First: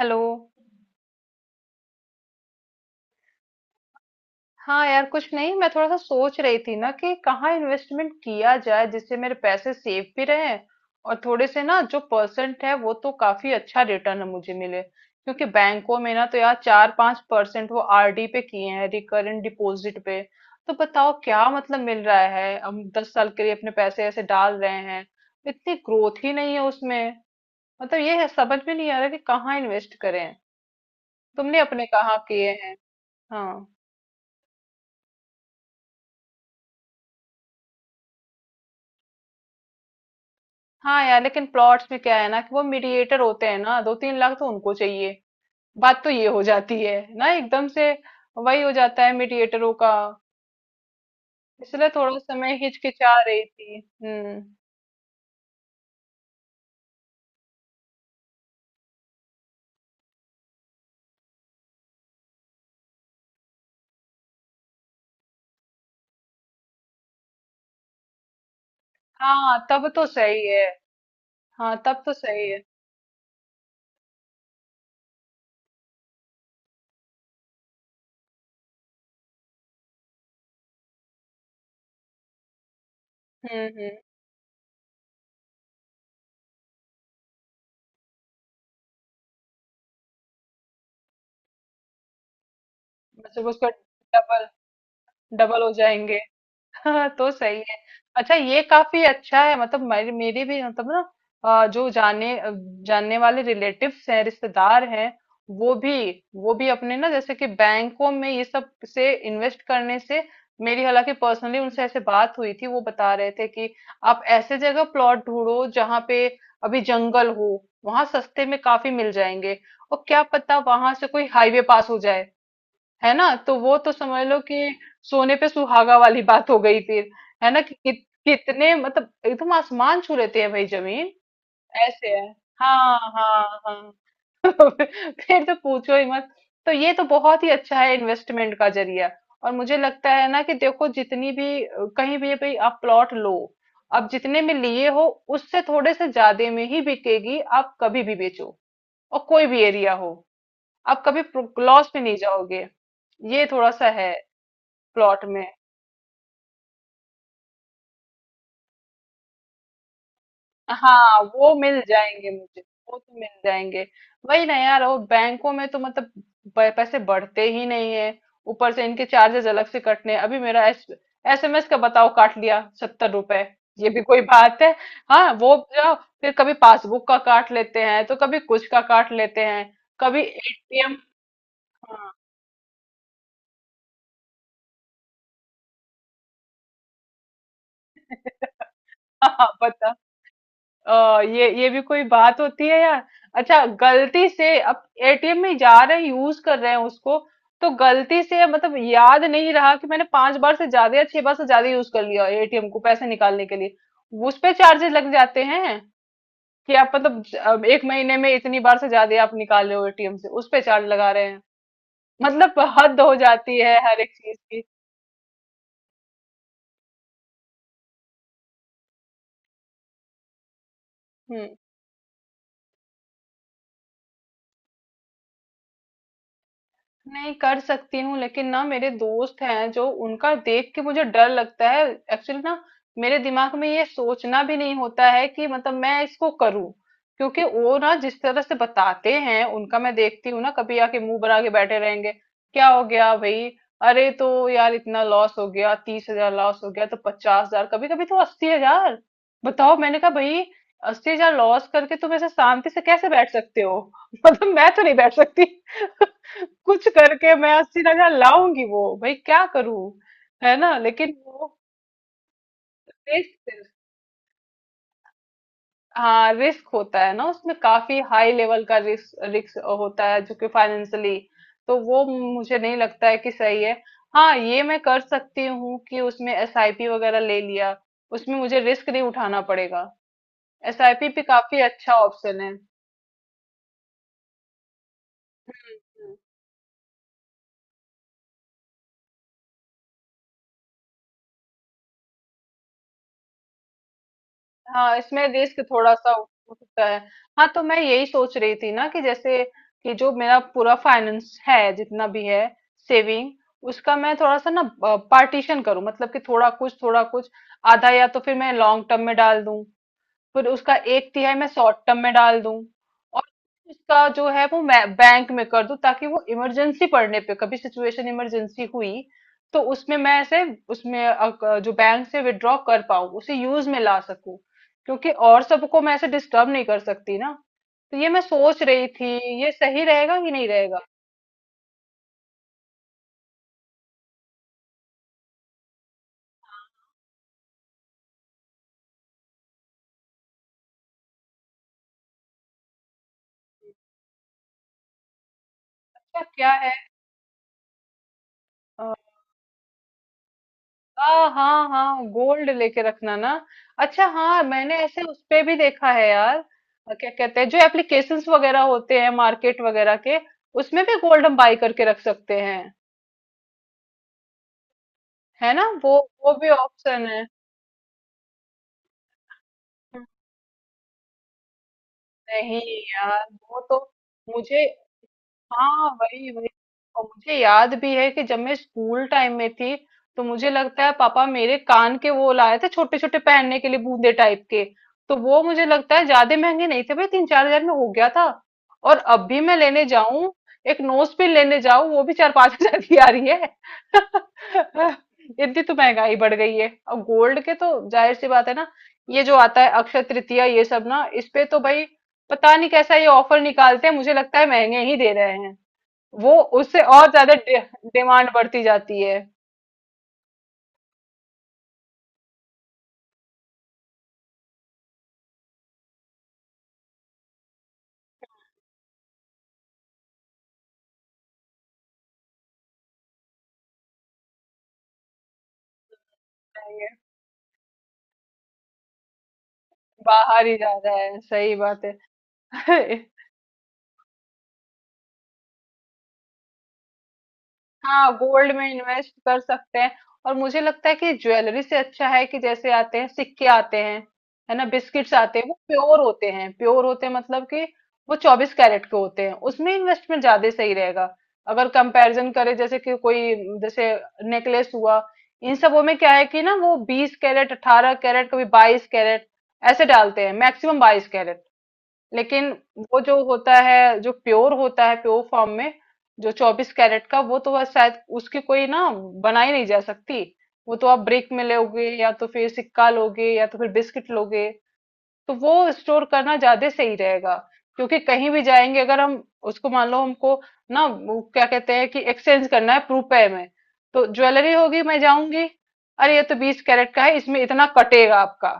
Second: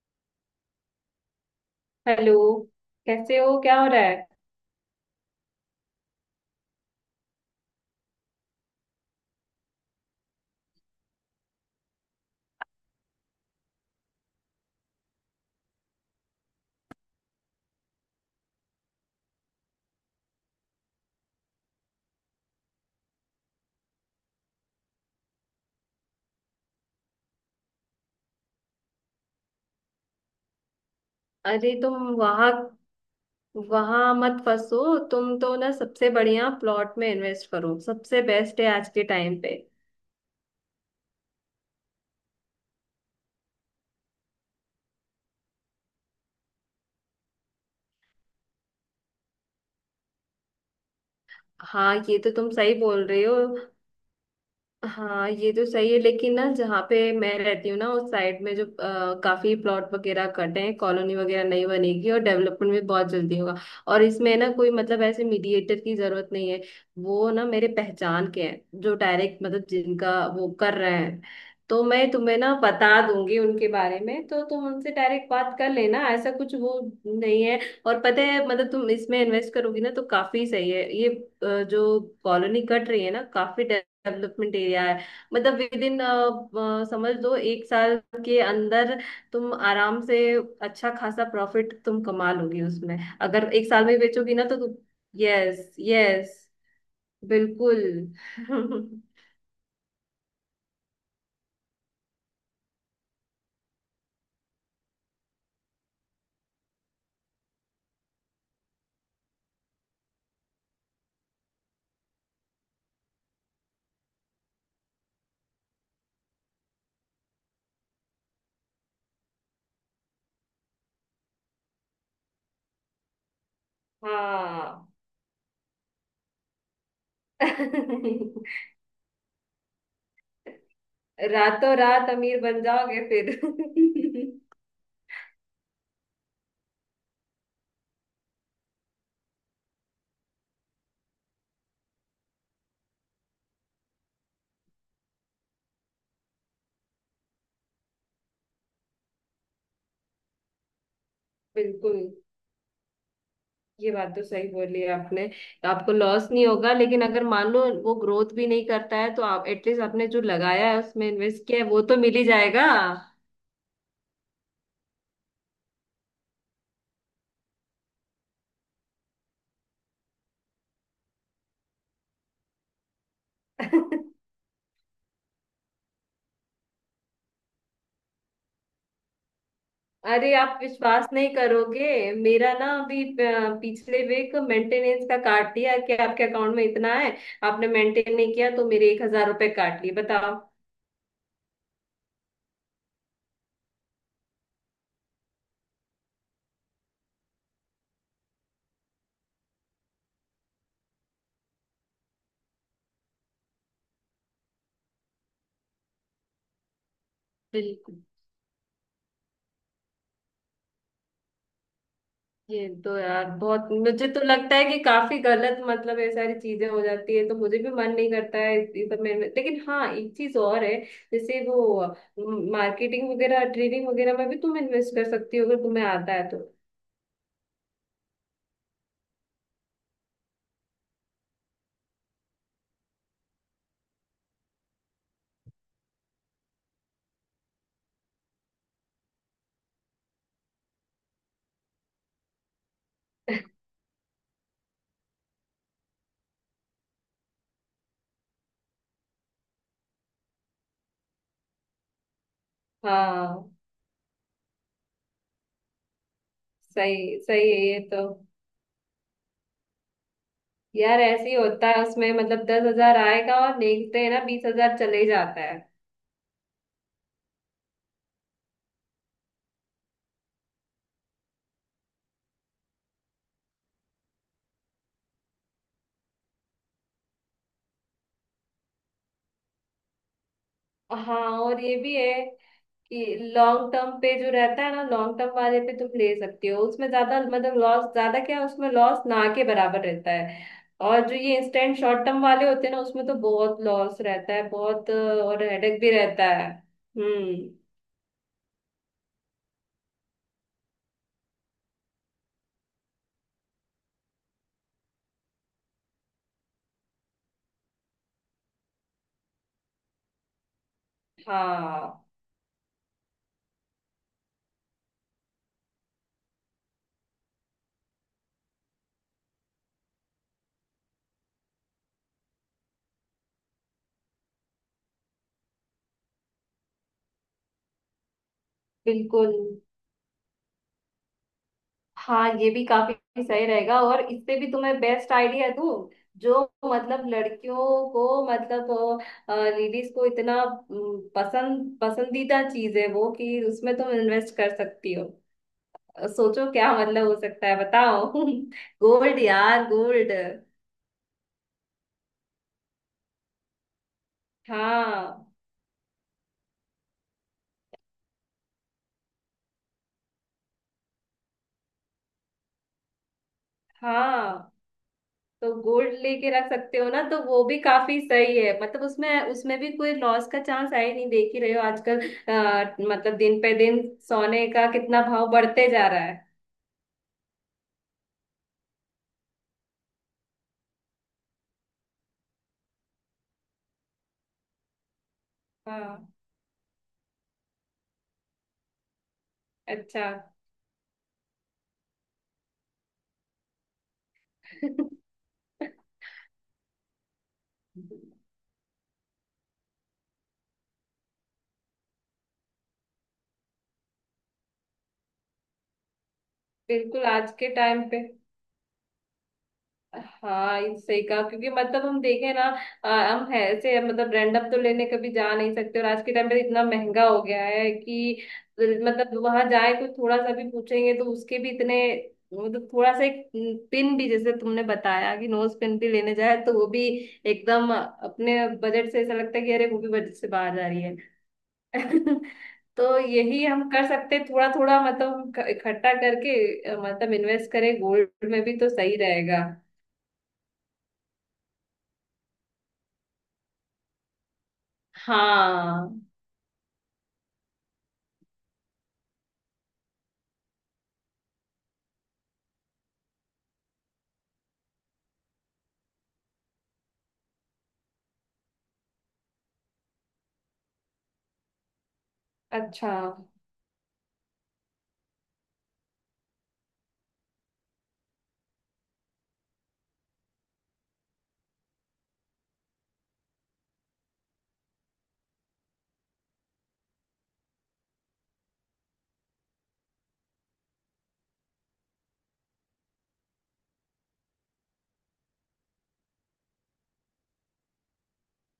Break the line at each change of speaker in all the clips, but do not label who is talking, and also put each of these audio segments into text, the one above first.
Hello.
Hello. कैसे हो? क्या हो रहा है?
हाँ यार, कुछ नहीं। मैं थोड़ा सा सोच रही थी ना कि कहाँ इन्वेस्टमेंट किया जाए जिससे मेरे पैसे सेफ भी रहे और थोड़े से ना जो परसेंट है वो तो काफी अच्छा रिटर्न मुझे मिले, क्योंकि बैंकों में ना तो यार 4-5 परसेंट वो आरडी पे किए हैं, रिकरेंट डिपॉजिट पे। तो बताओ क्या मतलब मिल रहा है। हम 10 साल के लिए अपने पैसे ऐसे डाल रहे हैं, इतनी ग्रोथ ही नहीं है उसमें। मतलब ये है, समझ में नहीं आ रहा कि कहाँ इन्वेस्ट करें। तुमने
अरे,
अपने
तुम
कहाँ किए
वहां
हैं? हाँ।
वहां मत फंसो। तुम तो ना सबसे बढ़िया प्लॉट में इन्वेस्ट करो, सबसे बेस्ट है आज के टाइम पे।
हाँ यार, लेकिन प्लॉट्स में क्या है ना कि वो मीडिएटर होते हैं ना, 2-3 लाख तो उनको चाहिए। बात तो ये हो जाती है ना एकदम से। वही हो जाता है मीडिएटरों का। इसलिए
हाँ,
थोड़ा
ये तो तुम
समय
सही बोल
हिचकिचा
रहे हो।
रही थी। हम्म।
हाँ, ये तो सही है, लेकिन ना जहाँ पे मैं रहती हूँ ना, उस साइड में जो काफी प्लॉट वगैरह कटे हैं, कॉलोनी वगैरह नहीं बनेगी, और डेवलपमेंट भी बहुत जल्दी होगा। और इसमें ना कोई मतलब ऐसे मीडिएटर की जरूरत नहीं है। वो ना मेरे पहचान के हैं, जो डायरेक्ट
हाँ
मतलब
तब तो
जिनका
सही
वो
है।
कर रहे हैं।
हाँ
तो
तब
मैं
तो
तुम्हें
सही
ना
है।
बता दूंगी उनके बारे में, तो तुम उनसे डायरेक्ट बात कर लेना, ऐसा कुछ वो नहीं है। और पता है, मतलब तुम इसमें इन्वेस्ट करोगी ना तो काफी सही है। ये जो कॉलोनी कट रही है ना, काफी
हम्म।
डेवलपमेंट एरिया है। मतलब विद इन, समझ लो एक साल के अंदर तुम आराम से अच्छा खासा प्रॉफिट तुम कमा लोगी उसमें।
मतलब
अगर
उसका
एक साल में बेचोगी ना
डबल।
तो तुम,
डबल हो
यस
जाएंगे।
यस।
हाँ तो सही है।
बिल्कुल।
अच्छा ये काफी अच्छा है, मतलब मेरी मेरी भी मतलब ना, जो जानने वाले रिलेटिव्स हैं, रिश्तेदार हैं, वो भी वो भी अपने ना जैसे कि बैंकों में ये सब से इन्वेस्ट करने से। मेरी हालांकि पर्सनली उनसे ऐसे बात हुई थी, वो बता रहे थे कि आप ऐसे जगह प्लॉट ढूंढो जहाँ पे अभी जंगल हो, वहां सस्ते में काफी मिल जाएंगे। और क्या पता वहां से कोई हाईवे पास हो जाए, है ना, तो वो तो समझ लो कि
हाँ।
सोने पे सुहागा वाली बात हो गई फिर। है ना कि कितने, मतलब एकदम आसमान छू लेती है भाई जमीन।
रातों
ऐसे
रात
है।
अमीर बन
हाँ
जाओगे फिर।
हाँ हाँ। फिर तो पूछो ही मत। तो ये तो बहुत ही अच्छा है इन्वेस्टमेंट का जरिया। और मुझे लगता है ना कि देखो जितनी भी कहीं भी भाई आप प्लॉट लो, आप जितने में लिए हो उससे थोड़े से ज्यादा में ही बिकेगी। आप कभी भी बेचो और कोई भी एरिया हो, आप कभी लॉस
बिल्कुल।
में नहीं जाओगे। ये थोड़ा सा
ये बात
है
तो सही बोली है
प्लॉट
आपने।
में।
आपको लॉस नहीं होगा, लेकिन अगर मान लो वो ग्रोथ भी नहीं करता है, तो आप एटलीस्ट आपने जो लगाया है, उसमें
हाँ,
इन्वेस्ट
वो
किया है,
मिल
वो तो मिल ही
जाएंगे मुझे,
जाएगा।
वो तो मिल जाएंगे। वही ना यार, वो बैंकों में तो मतलब पैसे बढ़ते ही नहीं है। ऊपर से इनके चार्जेस अलग से कटने हैं। अभी मेरा एस एसएमएस का बताओ काट लिया 70 रुपए। ये भी कोई बात है। हाँ वो जाओ। फिर कभी पासबुक का काट लेते हैं तो कभी कुछ का काट लेते हैं, कभी
अरे, आप
एटीएम।
विश्वास नहीं करोगे मेरा ना, अभी पिछले वीक मेंटेनेंस का काट दिया कि आपके अकाउंट में इतना है, आपने मेंटेन नहीं किया, तो मेरे एक हजार
हाँ,
रुपए काट लिए
बताओ।
बताओ।
ये भी कोई बात होती है यार। अच्छा, गलती से अब एटीएम में जा रहे हैं, यूज कर रहे हैं उसको, तो गलती से मतलब याद नहीं रहा कि मैंने 5 बार से ज्यादा या 6 बार से ज्यादा यूज कर लिया एटीएम को पैसे निकालने के लिए। उस पे चार्जेस लग जाते हैं कि आप मतलब अब एक
बिल्कुल।
महीने में इतनी बार से ज्यादा आप निकाल रहे हो एटीएम से, उस पे चार्ज लगा रहे हैं। मतलब
ये तो
हद हो
यार
जाती
बहुत,
है हर
मुझे
एक
तो
चीज
लगता
की।
है कि काफी गलत मतलब ये सारी चीजें हो जाती है, तो मुझे भी मन नहीं करता है इस सब में लेकिन हाँ एक चीज और है। जैसे
हम्म।
वो मार्केटिंग वगैरह, ट्रेडिंग वगैरह में भी तुम इन्वेस्ट कर सकती हो अगर तुम्हें आता है तो।
नहीं कर सकती हूँ, लेकिन ना मेरे दोस्त हैं जो, उनका देख के मुझे डर लगता है। एक्चुअली ना, मेरे दिमाग में ये सोचना भी नहीं होता है कि मतलब मैं इसको करूँ, क्योंकि वो ना जिस तरह से बताते हैं, उनका मैं देखती हूँ ना, कभी आके मुंह बना के बैठे रहेंगे। क्या हो गया भाई? अरे तो यार इतना लॉस हो गया, 30 हजार लॉस हो गया, तो 50 हजार, कभी कभी तो 80 हजार। बताओ। मैंने कहा भाई, 80 हजार लॉस करके तुम ऐसे शांति से कैसे बैठ
हाँ।
सकते हो? मतलब मैं तो नहीं बैठ सकती। कुछ
सही
करके
सही
मैं
है ये
अस्सी
तो।
हजार लाऊंगी वो, भाई क्या करूं। है ना,
यार
लेकिन
ऐसे ही
वो
होता है उसमें, मतलब 10,000 आएगा
रिस्क।
और देखते हैं ना 20,000 चले जाता है।
हाँ, रिस्क होता है ना उसमें, काफी हाई लेवल का रिस्क रिस्क होता है जो कि फाइनेंशियली। तो वो मुझे नहीं लगता है कि सही है। हाँ, ये मैं कर सकती हूँ कि उसमें एसआईपी वगैरह ले लिया, उसमें मुझे रिस्क नहीं उठाना पड़ेगा। एसआईपी
हाँ,
भी काफी
और ये
अच्छा
भी है।
ऑप्शन है।
लॉन्ग टर्म पे जो रहता है ना, लॉन्ग टर्म वाले पे तुम ले सकती हो, उसमें ज्यादा मतलब लॉस ज्यादा क्या, उसमें लॉस ना के बराबर रहता है। और जो ये इंस्टेंट शॉर्ट टर्म वाले होते हैं ना, उसमें तो बहुत लॉस रहता है, बहुत
हाँ, इसमें
और
रिस्क
हेडेक भी
थोड़ा सा
रहता है।
हो सकता है।
हम्म।
हाँ तो मैं यही सोच रही थी ना कि जैसे कि जो मेरा पूरा फाइनेंस है जितना भी है, सेविंग, उसका मैं थोड़ा सा ना पार्टीशन करूं, मतलब कि थोड़ा कुछ थोड़ा कुछ। आधा या तो फिर मैं लॉन्ग टर्म में डाल दूं, फिर उसका एक तिहाई मैं शॉर्ट टर्म
हाँ।
में डाल दूं, और उसका जो है वो मैं बैंक में कर दूं, ताकि वो इमरजेंसी पड़ने पे कभी सिचुएशन इमरजेंसी हुई तो उसमें मैं ऐसे उसमें जो बैंक से विड्रॉ कर पाऊं उसे यूज में ला सकूं, क्योंकि और सबको मैं ऐसे डिस्टर्ब नहीं कर सकती ना। तो ये मैं सोच रही
बिल्कुल।
थी, ये सही रहेगा कि नहीं रहेगा?
हाँ, ये भी काफी सही रहेगा। और इससे भी तुम्हें बेस्ट आइडिया दूँ। जो मतलब लड़कियों को, मतलब लेडीज को इतना पसंद, पसंदीदा चीज है वो, कि उसमें तुम इन्वेस्ट कर सकती हो।
क्या
सोचो
क्या
क्या मतलब हो सकता है, बताओ।
है?
गोल्ड यार, गोल्ड।
हाँ हाँ हाँ, गोल्ड लेके रखना ना। अच्छा हाँ, मैंने ऐसे उस
हाँ
पे भी देखा है यार। क्या कहते हैं, जो एप्लीकेशंस वगैरह होते हैं मार्केट वगैरह के, उसमें भी गोल्ड हम बाई करके रख सकते हैं।
हाँ।
है
तो
ना
गोल्ड
वो
लेके
वो भी
रख सकते हो ना,
ऑप्शन
तो
है।
वो भी काफी सही है। मतलब उसमें उसमें भी कोई लॉस का चांस है ही नहीं। देख ही रहे हो आजकल,
नहीं
मतलब
यार,
दिन पे
वो तो
दिन सोने
मुझे।
का कितना भाव बढ़ते जा
हाँ,
रहा है।
वही वही। और मुझे याद भी है कि जब मैं स्कूल टाइम में थी, तो मुझे लगता है पापा मेरे कान के वो लाए थे, छोटे छोटे पहनने के लिए बूंदे टाइप के। तो वो मुझे लगता है
हाँ।
ज्यादा महंगे नहीं थे भाई, 3-4 हजार में हो गया था। और अब भी मैं लेने
अच्छा।
जाऊं, एक नोज पिन लेने जाऊं वो भी 4-5 हजार की आ रही है। इतनी तो महंगाई बढ़ गई है, और गोल्ड के तो जाहिर सी बात है ना। ये जो आता है अक्षय तृतीया, ये सब ना इस पे तो भाई पता नहीं कैसा ये ऑफर निकालते हैं, मुझे लगता है महंगे ही दे रहे हैं वो, उससे
बिल्कुल।
और
आज
ज्यादा
के टाइम पे
डिमांड बढ़ती जाती है।
हाँ, ये सही कहा, क्योंकि मतलब हम देखें ना, हम है ऐसे, मतलब रैंडम तो लेने कभी जा नहीं सकते, और आज के टाइम पे इतना महंगा हो गया है कि मतलब वहां जाए तो थोड़ा सा भी पूछेंगे तो उसके भी इतने, मतलब थोड़ा सा एक पिन भी, जैसे तुमने बताया कि नोज पिन भी लेने जाए, तो वो भी एकदम अपने बजट से, ऐसा लगता है कि अरे, वो भी बजट से
बाहर ही
बाहर जा
जा
रही
रहा
है।
है, सही बात है।
तो यही हम कर सकते हैं, थोड़ा थोड़ा मतलब हम इकट्ठा करके मतलब इन्वेस्ट करें
हाँ,
गोल्ड में
गोल्ड
भी
में
तो सही
इन्वेस्ट कर
रहेगा।
सकते हैं। और मुझे लगता है कि ज्वेलरी से अच्छा है कि जैसे आते हैं सिक्के आते हैं, है ना, बिस्किट्स आते हैं, वो
हाँ।
प्योर होते हैं प्योर होते हैं, मतलब कि वो 24 कैरेट के होते हैं, उसमें इन्वेस्टमेंट ज्यादा सही रहेगा। अगर कंपैरिजन करें, जैसे कि कोई जैसे नेकलेस हुआ, इन सबों में क्या है कि ना वो 20 कैरेट 18 कैरेट कभी 22 कैरेट ऐसे डालते हैं, मैक्सिमम 22 कैरेट। लेकिन
अच्छा।
वो जो होता है जो प्योर होता है प्योर फॉर्म में, जो 24 कैरेट का, वो तो बस शायद उसकी कोई ना बनाई नहीं जा सकती। वो तो आप ब्रिक में लोगे या तो फिर सिक्का लोगे या तो फिर बिस्किट लोगे, तो वो स्टोर करना ज्यादा सही रहेगा। क्योंकि कहीं भी जाएंगे अगर हम उसको मान लो, हमको ना वो क्या कहते हैं कि एक्सचेंज करना है रुपए में, तो ज्वेलरी होगी, मैं जाऊंगी, अरे ये तो 20 कैरेट का है, इसमें इतना कटेगा आपका।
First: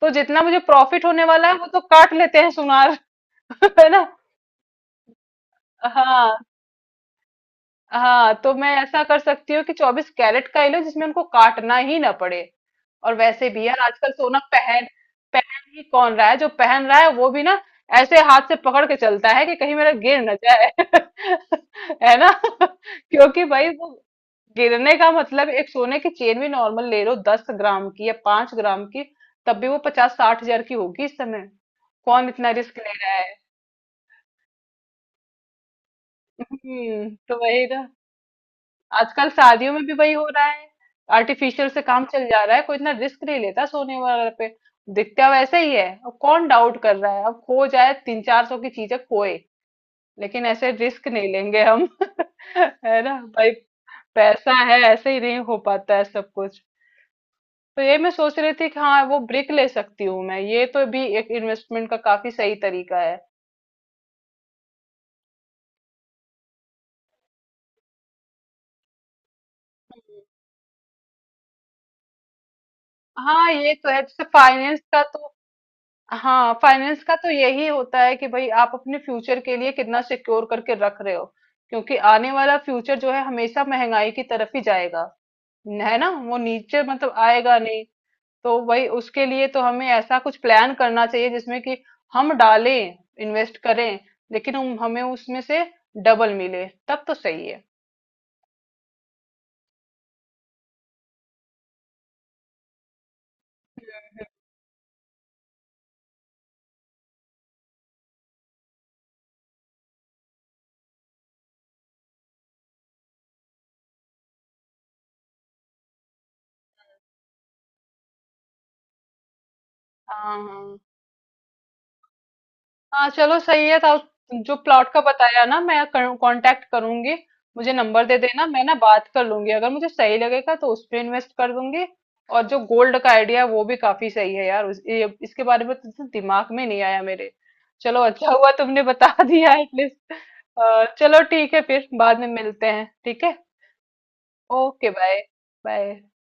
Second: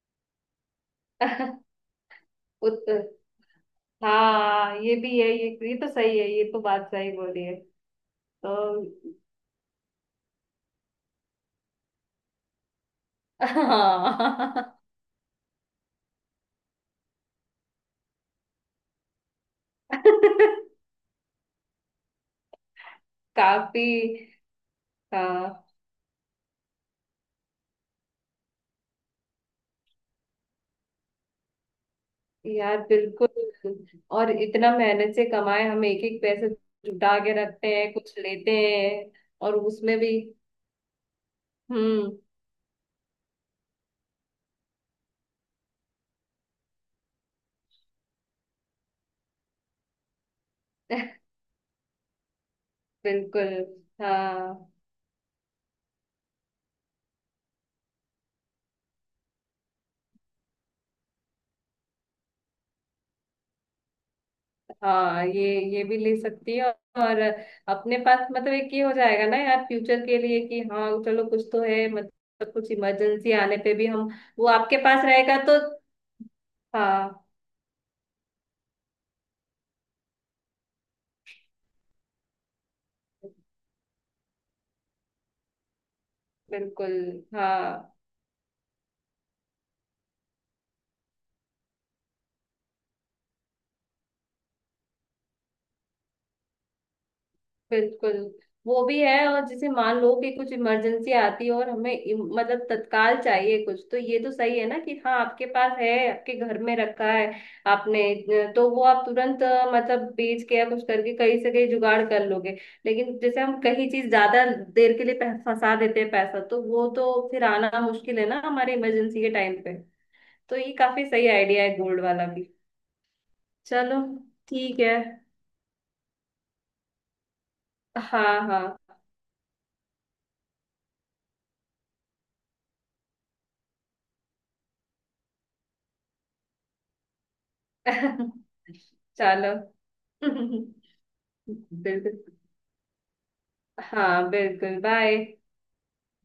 तो जितना मुझे प्रॉफिट होने वाला है वो तो काट लेते हैं सुनार।
उत्तर।
है ना।
हाँ, ये भी है। ये तो सही है,
हाँ।
ये तो बात सही बोली है
हाँ तो
तो।
मैं ऐसा कर सकती हूँ कि 24 कैरेट का ही लो जिसमें उनको काटना ही ना पड़े। और वैसे भी यार, आजकल सोना
हाँ।
पहन पहन ही कौन रहा है? जो पहन रहा है वो भी ना ऐसे हाथ से पकड़ के चलता है कि कहीं मेरा गिर ना जाए। है ना। क्योंकि भाई
काफी।
वो गिरने का मतलब,
हाँ
एक सोने की चेन भी नॉर्मल ले लो 10 ग्राम की या 5 ग्राम की, तब भी वो 50-60 हजार की होगी इस समय। कौन इतना रिस्क
यार,
ले रहा है?
बिल्कुल। और इतना मेहनत से कमाए हम एक एक पैसे जुटा के
तो वही
रखते
ना।
हैं, कुछ लेते हैं,
आजकल
और
शादियों में भी
उसमें भी।
वही हो रहा है, आर्टिफिशियल से काम
हम्म।
चल जा रहा है, कोई इतना रिस्क नहीं लेता सोने वगैरह पे। दिखता वैसे ही है, अब कौन डाउट कर रहा है, अब खो जाए, 300-400 की चीजें खोए, लेकिन ऐसे रिस्क नहीं लेंगे हम। है ना भाई।
बिल्कुल।
पैसा
हाँ
है, ऐसे ही नहीं हो पाता है सब कुछ। तो ये मैं सोच रही थी कि हाँ, वो ब्रिक ले सकती हूँ मैं, ये तो भी एक इन्वेस्टमेंट का काफी सही तरीका है।
हाँ। ये भी ले सकती है। और अपने पास मतलब एक ये हो जाएगा ना यार फ्यूचर के लिए कि हाँ चलो, कुछ तो है, मतलब कुछ इमरजेंसी
हाँ
आने
ये
पे भी
तो है,
हम,
जैसे
वो आपके
फाइनेंस का
पास
तो।
रहेगा तो।
हाँ, फाइनेंस का
हाँ,
तो यही होता है कि भाई आप अपने फ्यूचर के लिए कितना सिक्योर करके रख रहे हो, क्योंकि आने वाला फ्यूचर जो है हमेशा महंगाई की तरफ ही जाएगा, है ना, वो नीचे
बिल्कुल।
मतलब आएगा नहीं।
हाँ
तो भाई उसके लिए तो हमें ऐसा कुछ प्लान करना चाहिए जिसमें कि हम डालें, इन्वेस्ट करें, लेकिन हम हमें उसमें से डबल मिले तब तो सही है।
बिल्कुल। वो भी है। और जैसे मान लो कि कुछ इमरजेंसी आती है और हमें मतलब तत्काल चाहिए कुछ, तो ये तो सही है ना कि हाँ आपके पास है, आपके घर में रखा है आपने, तो वो आप तुरंत मतलब बेच के या कुछ करके कहीं से कहीं जुगाड़ कर लोगे। लेकिन जैसे हम कहीं चीज ज्यादा देर के लिए फंसा देते हैं पैसा, तो वो तो फिर आना मुश्किल है ना हमारे इमरजेंसी के टाइम पे।
हाँ
तो ये
हाँ
काफी सही आइडिया है गोल्ड वाला भी।
हाँ। चलो सही है तो।
चलो
जो
ठीक
प्लॉट
है।
का बताया ना, मैं कांटेक्ट करूंगी, मुझे नंबर दे
हाँ
देना, मैं ना
हाँ।
बात कर लूंगी, अगर मुझे सही लगेगा तो उस पे इन्वेस्ट कर दूंगी। और जो गोल्ड का आइडिया वो भी काफी सही है यार, इसके बारे में तो दिमाग में नहीं आया मेरे। चलो अच्छा हुआ तुमने बता दिया
चलो।
एटलीस्ट। चलो ठीक है, फिर
बिल्कुल।
बाद में मिलते हैं। ठीक है।
हाँ बिल्कुल।
Okay bye.
बाय।
बाय।